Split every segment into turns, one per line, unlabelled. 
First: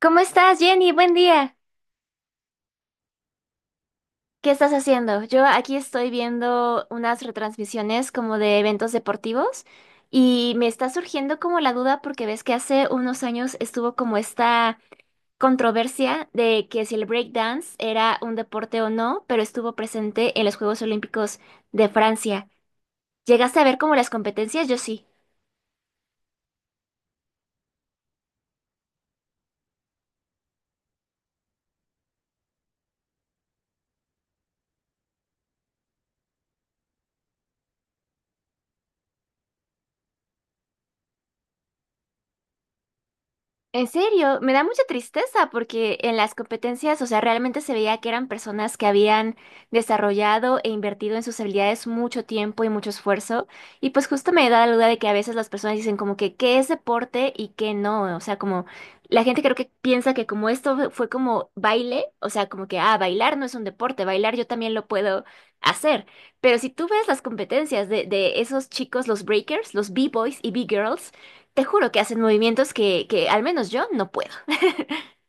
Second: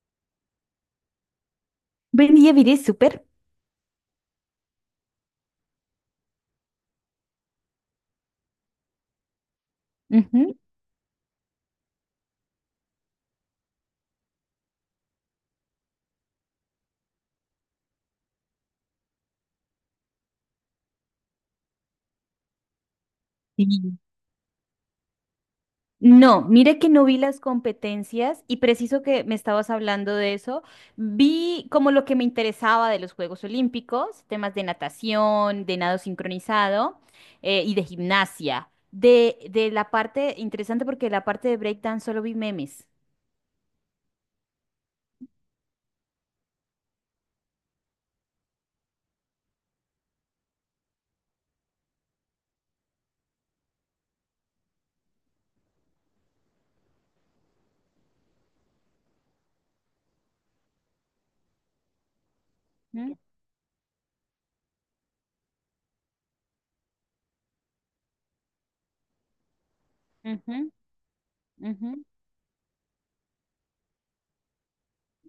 ¿Cómo estás, Jenny? Buen día.
Vendía Viré Super.
¿Qué estás haciendo? Yo aquí estoy viendo unas retransmisiones como de eventos deportivos y
Ujú.
me está surgiendo como la duda porque ves que hace unos años estuvo como esta controversia de que si el breakdance era un deporte o no, pero estuvo presente en los Juegos Olímpicos de Francia. ¿Llegaste a ver como
Sí.
las competencias? Yo sí.
No, mira que no vi las competencias y preciso que me estabas hablando de eso, vi como lo que me interesaba de los Juegos Olímpicos, temas de natación, de nado sincronizado y de gimnasia. De la parte interesante porque la parte de breakdance solo vi memes.
En serio, me da mucha tristeza porque en las competencias, o sea, realmente se veía que eran personas que habían desarrollado e invertido en sus habilidades mucho tiempo y mucho esfuerzo. Y pues justo me da la duda de que a veces las personas dicen como que qué es deporte y qué no. O sea, como la gente creo que piensa que como esto fue como baile, o sea, como que, ah,
Ujú,
bailar no es un deporte, bailar yo también lo puedo hacer. Pero si tú ves las competencias de esos chicos, los breakers, los B-boys y
ujú,
B-girls, te
ujú.
juro que hacen movimientos que al menos yo no puedo.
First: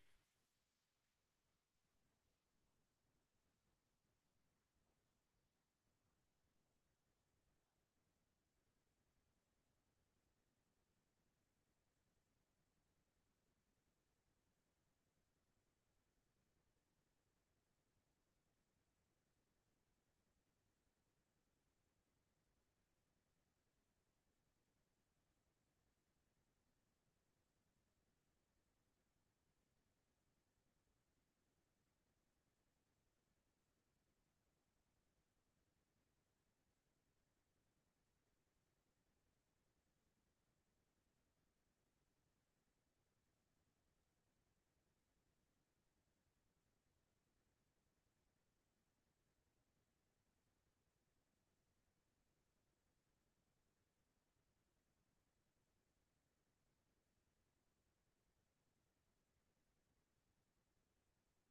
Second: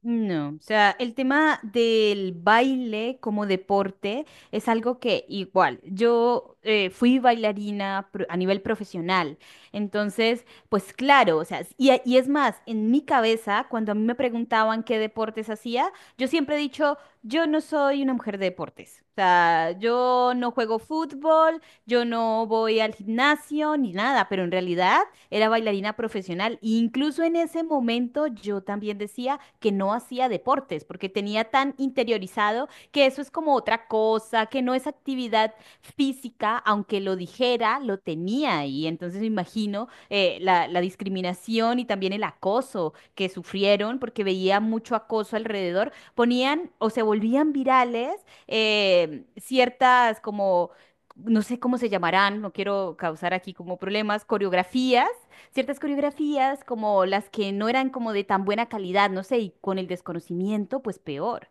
No, o sea, el tema del baile como deporte es algo que igual, yo fui bailarina a nivel profesional, entonces, pues claro, o sea, y, y es más, en mi cabeza, cuando a mí me preguntaban qué deportes hacía, yo siempre he dicho, yo no soy una mujer de deportes, o sea, yo no juego fútbol, yo no voy al gimnasio ni nada, pero en realidad era bailarina profesional. E incluso en ese momento yo también decía que no hacía deportes porque tenía tan interiorizado que eso es como otra cosa, que no es actividad física, aunque lo dijera, lo tenía ahí. Entonces me imagino la discriminación y también el acoso que sufrieron porque veía mucho acoso alrededor, ponían o se volvían virales ciertas como no sé cómo se llamarán, no quiero causar aquí como problemas, coreografías, ciertas coreografías como las que no eran como de tan buena calidad, no sé, y con el desconocimiento, pues peor.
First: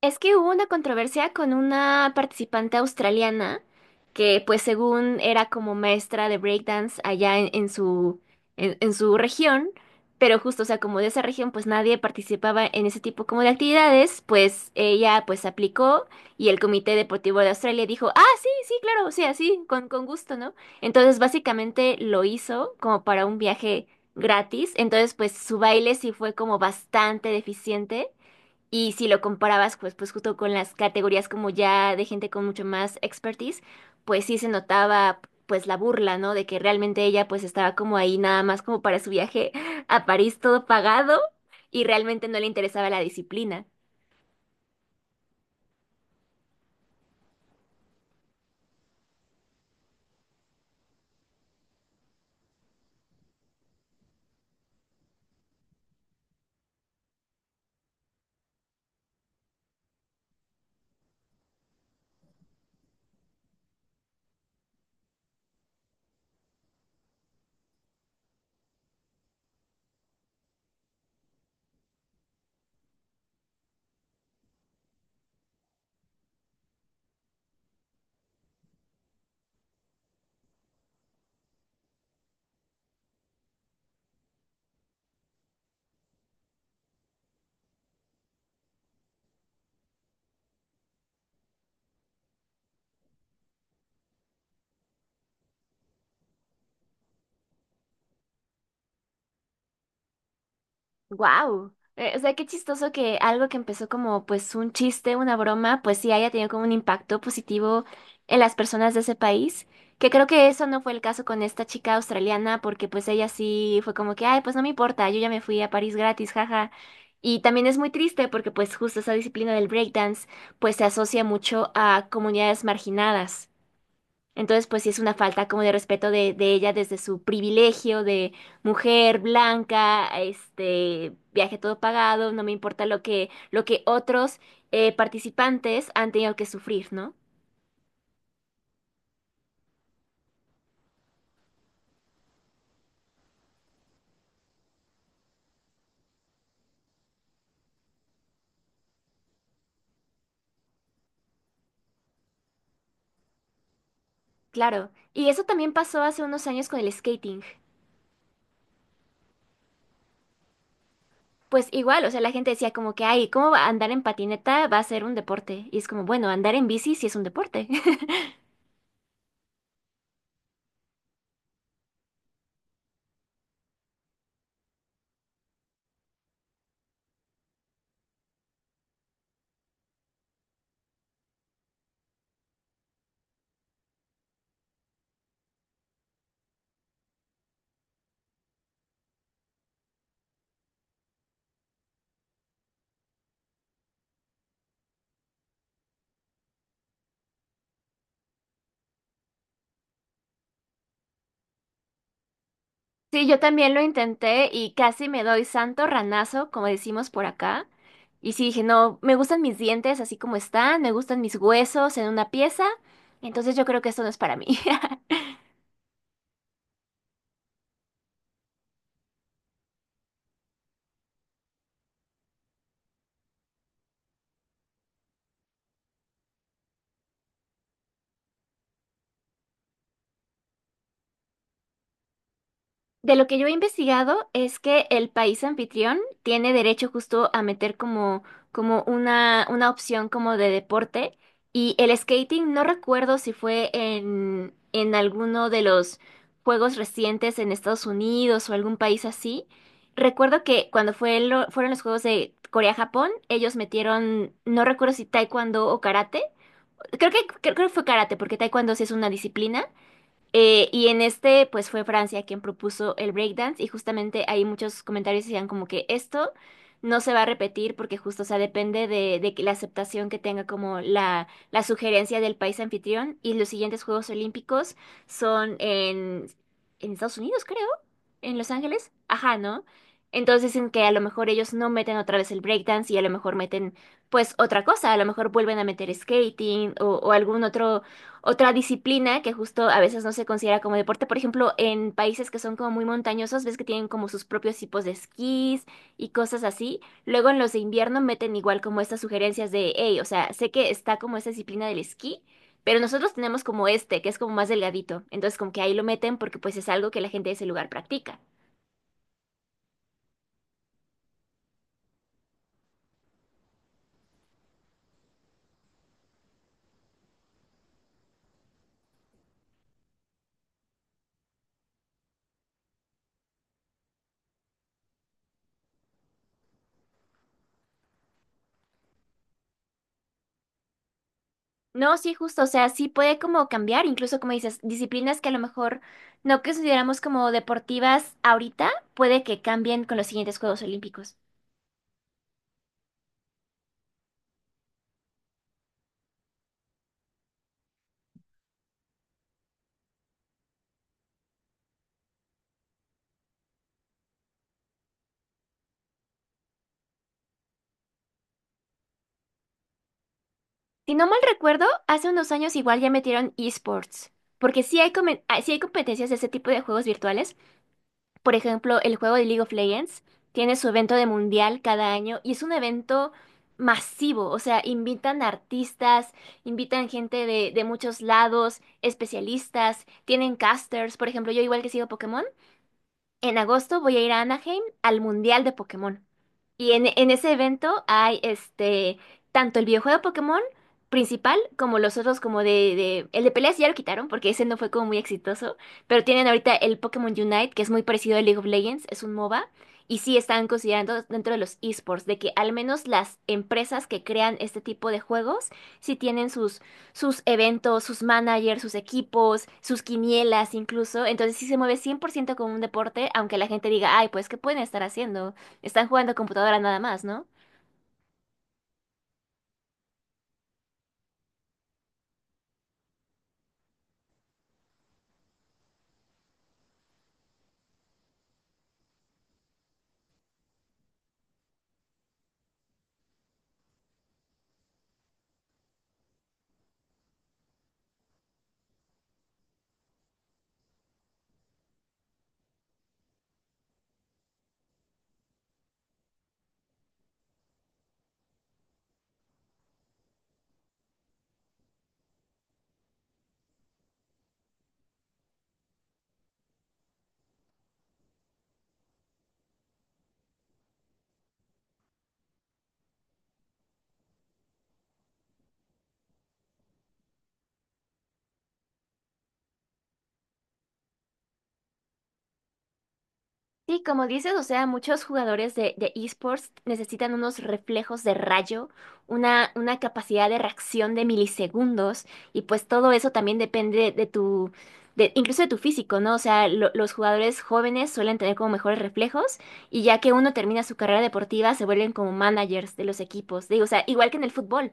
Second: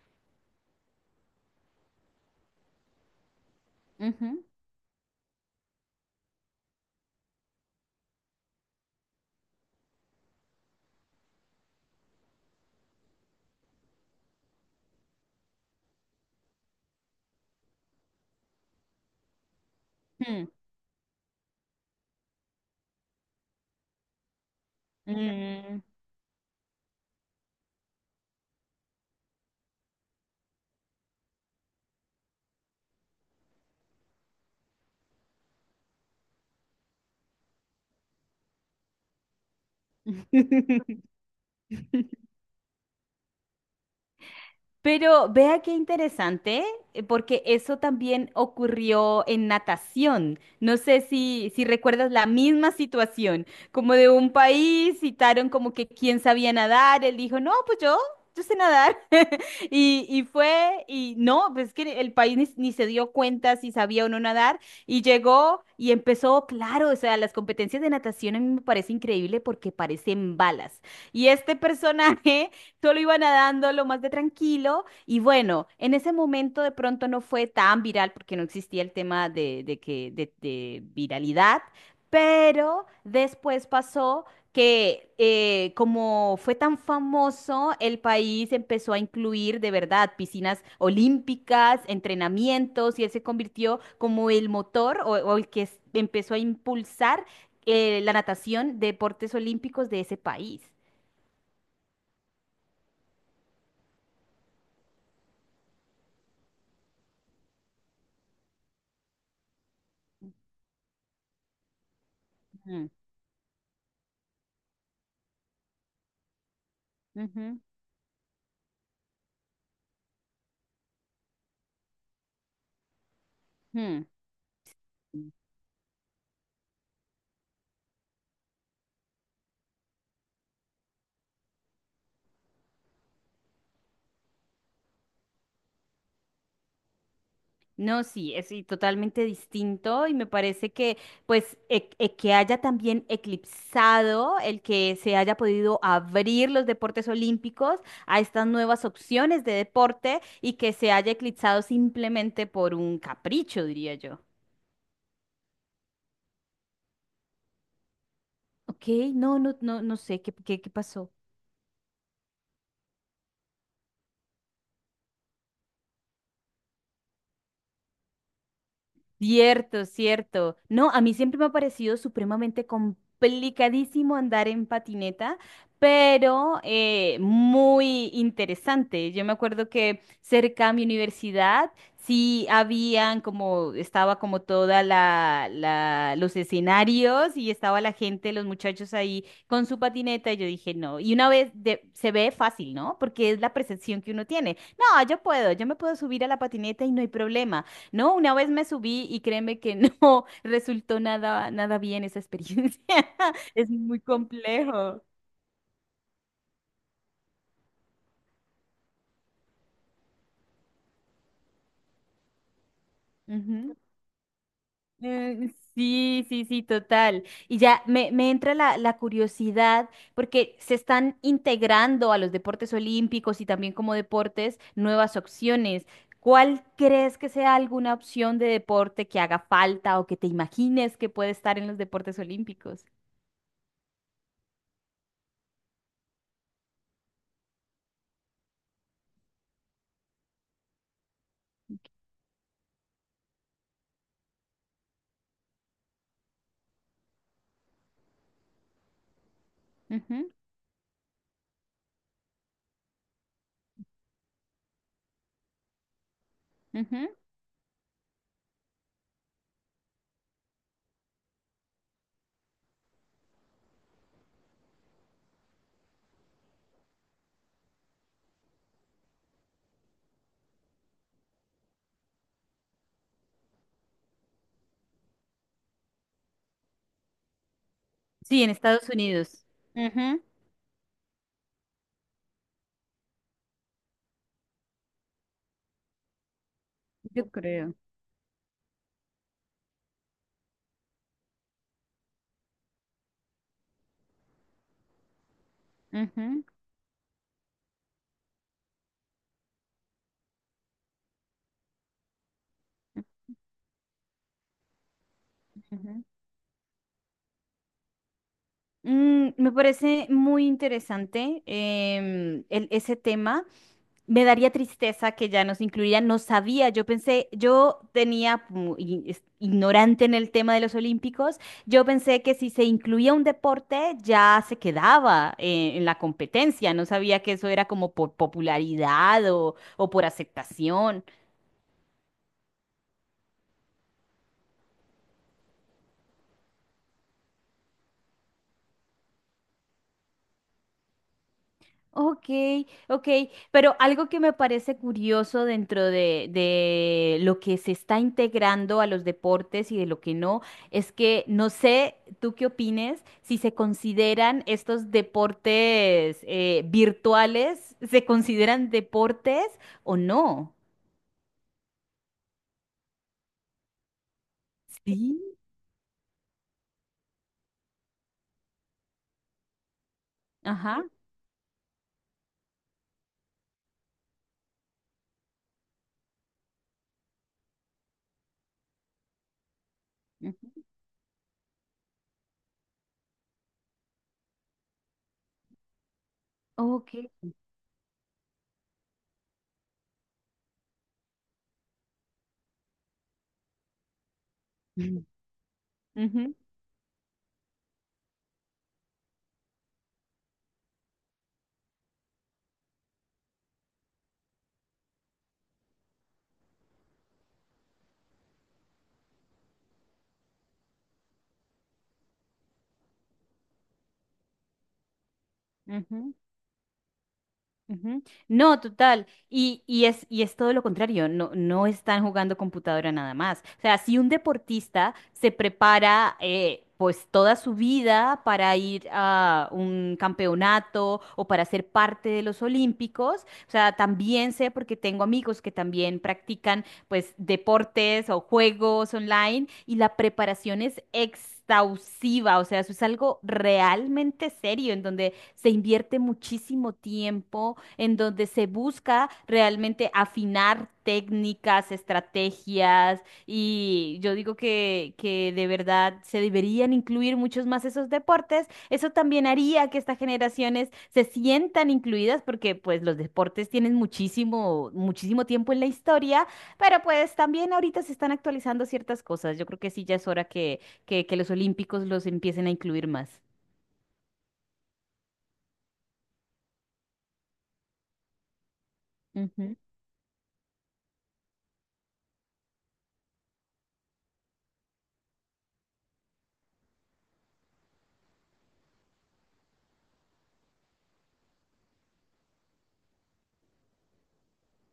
Es que hubo una controversia con una participante australiana que
Ujú.
pues según era como maestra de breakdance allá en su, en su región, pero justo, o sea, como de esa región pues nadie participaba en ese tipo como de actividades, pues ella pues aplicó y el Comité Deportivo de Australia dijo, ah, sí, sí, claro, o sea, sí, con gusto,
Mm.
¿no? Entonces básicamente lo hizo como para un viaje gratis, entonces pues su
Mm.
baile sí fue como bastante deficiente. Y si lo comparabas, pues, pues justo con las categorías como ya de gente con mucho más expertise, pues sí se notaba pues la burla, ¿no? De que realmente ella pues estaba como ahí nada más como para su viaje a París todo pagado y realmente no le interesaba la disciplina.
Pero vea qué interesante, porque eso también ocurrió en natación. No sé si recuerdas la misma situación, como de un país, citaron como que quién sabía nadar, él dijo, no, pues yo sé nadar. Y no, pues es que el país ni se dio cuenta si sabía o no nadar, y llegó y empezó, claro, o sea, las competencias de natación a mí me parece increíble porque parecen balas. Y este personaje. Solo iba nadando lo más de tranquilo y bueno, en ese momento de pronto no fue tan viral porque no existía el tema de viralidad, pero después pasó que como fue tan famoso, el país empezó a incluir de verdad piscinas olímpicas, entrenamientos y él se convirtió como el motor o el que empezó a impulsar la natación, deportes olímpicos de ese país.
Wow. O sea, qué chistoso que algo que empezó como pues un chiste, una broma, pues sí haya tenido como un impacto positivo en las personas de ese país, que creo que eso no fue el caso con esta chica australiana, porque
Mm,
pues ella sí fue como que, ay, pues no me importa, yo ya me fui a París gratis, jaja. Y
ujú,
también es muy triste porque pues justo esa disciplina del breakdance pues se asocia mucho a comunidades marginadas.
mm.
Entonces, pues sí es una falta como de respeto de ella desde su privilegio de mujer blanca, este, viaje todo pagado, no me importa lo que otros participantes han tenido que sufrir, ¿no?
No, sí, es sí, totalmente distinto y me parece que pues que haya también eclipsado el que se haya podido abrir los deportes olímpicos a estas nuevas opciones de deporte y que se haya eclipsado simplemente por un capricho, diría yo.
Claro. Y eso también pasó hace unos años con el skating.
Ok, no, no, no, no sé qué pasó.
Pues igual, o sea, la gente decía como que, ay, ¿cómo va a andar en patineta va a ser un deporte? Y es como, bueno, andar en bici sí es un deporte.
Cierto, cierto. No, a mí siempre me ha parecido supremamente complicadísimo andar en patineta, pero muy interesante. Yo me acuerdo que cerca a mi universidad sí habían como, estaba como toda los escenarios y estaba la gente, los muchachos ahí con su patineta y yo dije, no. Y una vez se ve fácil, ¿no? Porque es la percepción que uno tiene. No, yo puedo, yo me puedo subir a la patineta y no hay problema. No, una vez me subí y créeme que no resultó nada bien esa experiencia.
Sí, yo
Es
también lo
muy
intenté y
complejo.
casi me doy santo ranazo, como decimos por acá. Y sí dije, no, me gustan mis dientes así como están, me gustan mis huesos en una pieza, entonces yo
Ujú.
creo que esto no es para mí.
Sí, sí, sí, total. Y ya me entra la curiosidad porque se están integrando a los deportes olímpicos y también como deportes nuevas opciones. ¿Cuál crees que sea alguna opción de deporte que haga falta o que te imagines que puede estar en los deportes olímpicos?
De lo que yo he investigado es que el país anfitrión tiene derecho justo a meter como, como una opción como de deporte y el skating no recuerdo si fue en alguno de los juegos recientes en Estados Unidos o algún país así.
Ujú,
Recuerdo que cuando fue fueron los juegos de Corea-Japón, ellos metieron, no recuerdo si taekwondo o karate.
ujú.
Creo que fue karate porque taekwondo sí es una disciplina y en este, pues fue Francia quien propuso el breakdance y justamente ahí muchos comentarios decían como que esto no se va a repetir porque justo, o sea, depende de que la aceptación que tenga como la sugerencia del país anfitrión y los siguientes Juegos Olímpicos son en Estados Unidos, creo, en
Sí,
Los
en Estados
Ángeles, ajá,
Unidos.
¿no? Entonces dicen que a lo mejor ellos no meten otra vez el breakdance y a lo mejor meten pues otra cosa, a lo mejor vuelven a meter skating o
Yo
algún
creo.
otro otra disciplina que justo a veces no se considera como deporte. Por ejemplo, en países que son como muy montañosos, ves que tienen como sus propios tipos de esquís y cosas
Ujú,
así. Luego en los de invierno meten igual como estas sugerencias de, hey, o sea, sé que está como esta disciplina del esquí, pero nosotros tenemos como este, que es como más delgadito. Entonces como que ahí lo
ujú.
meten porque pues es algo que la gente de ese lugar practica.
Mm, me parece muy interesante ese tema. Me daría tristeza que ya nos incluyeran. No sabía, yo pensé, yo tenía, como ignorante en el tema de los olímpicos, yo pensé que si se incluía un deporte ya se quedaba en la competencia. No sabía que eso era como por popularidad o por aceptación.
No, sí, justo, o sea, sí puede como cambiar, incluso como dices, disciplinas que a lo mejor no consideramos como deportivas ahorita, puede que cambien con los siguientes Juegos Olímpicos.
Ok, ok, pero algo que me parece curioso dentro de lo que se está integrando a los deportes y de lo que no, es que no sé, tú qué opines, si se consideran estos deportes virtuales, ¿se consideran deportes o no?
Si no mal recuerdo, hace unos años igual ya metieron esports, porque sí hay,
Sí.
ah, sí hay competencias de ese tipo de juegos virtuales. Por ejemplo, el juego de League of Legends tiene su
Ajá.
evento de mundial cada año y es un evento masivo, o sea, invitan artistas, invitan gente de muchos lados, especialistas, tienen
Ujú.
casters, por ejemplo, yo igual que sigo Pokémon. En agosto voy a ir a Anaheim al Mundial de Pokémon. Y en,
Ok.
en ese evento hay este tanto el videojuego de Pokémon principal como los otros como de, el de peleas ya lo quitaron porque ese no fue como muy exitoso. Pero tienen
Ujú,
ahorita el Pokémon Unite, que es muy parecido al League of Legends, es un MOBA. Y sí están considerando dentro de los esports de que al menos las empresas que crean este tipo de juegos sí tienen sus eventos, sus managers, sus equipos, sus quinielas incluso. Entonces sí se mueve 100% como un deporte, aunque la gente diga, ay, pues, ¿qué pueden estar haciendo? Están jugando
ujú.
computadora nada más, ¿no?
Ujú. No, total. Y es todo lo contrario, no, no están jugando computadora nada más. O sea, si un deportista se prepara pues toda su vida para ir a un campeonato o para ser parte de los Olímpicos, o sea, también sé porque tengo amigos que también practican pues deportes o juegos online y la preparación es exhaustiva, o sea, eso es algo realmente serio en donde se invierte muchísimo tiempo en donde se busca realmente afinar técnicas, estrategias y yo digo que de verdad se deberían incluir muchos más esos deportes. Eso también haría que estas generaciones se sientan incluidas porque pues los deportes tienen muchísimo, muchísimo tiempo en la historia, pero pues también ahorita se están actualizando ciertas cosas. Yo creo que sí ya es hora que los olímpicos los empiecen a incluir más.
Sí, como dices, o sea, muchos jugadores de esports necesitan unos reflejos de rayo,
Ujú,
una capacidad de reacción de milisegundos, y pues todo eso también depende de tu, de, incluso de tu físico, ¿no? O sea, los jugadores jóvenes suelen tener como mejores reflejos, y ya que uno termina su carrera deportiva, se vuelven como managers de los equipos. Digo, o sea, igual que en el fútbol.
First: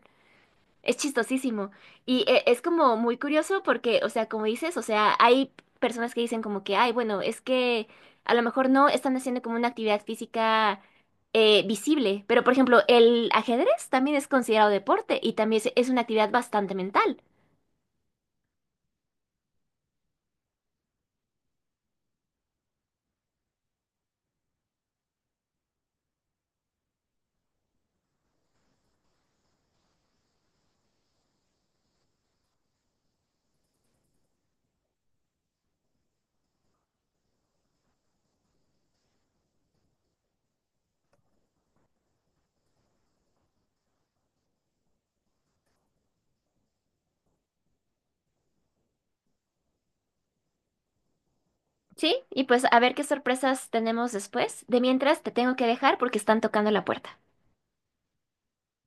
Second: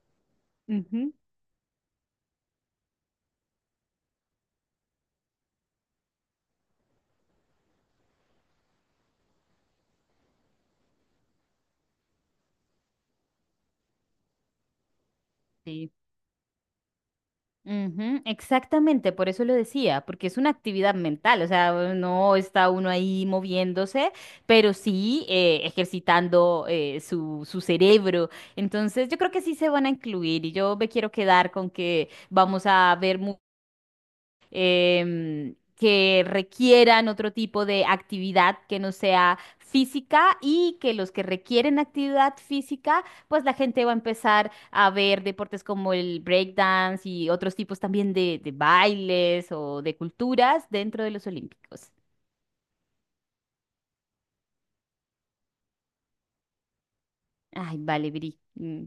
Es
ujú.
chistosísimo. Y es como muy curioso porque, o sea, como dices, o sea, hay personas que dicen como que, ay, bueno, es que a lo mejor no están haciendo como una actividad física visible. Pero, por ejemplo, el ajedrez también es considerado deporte y también es
Sí.
una actividad bastante mental.
Ujú, exactamente, por eso lo decía, porque es una actividad mental, o sea, no está uno ahí moviéndose, pero sí ejercitando su cerebro. Entonces, yo creo que sí se van a incluir y yo me quiero quedar con que vamos a ver que requieran otro tipo de actividad que no sea física y que los que requieren actividad física, pues la gente va a empezar a ver deportes como el breakdance y otros tipos también de bailes o de culturas dentro de los olímpicos.
Sí, y pues a ver qué sorpresas tenemos después. De mientras, te tengo que dejar porque están tocando la puerta.
Ay, vale, Viri. Mm.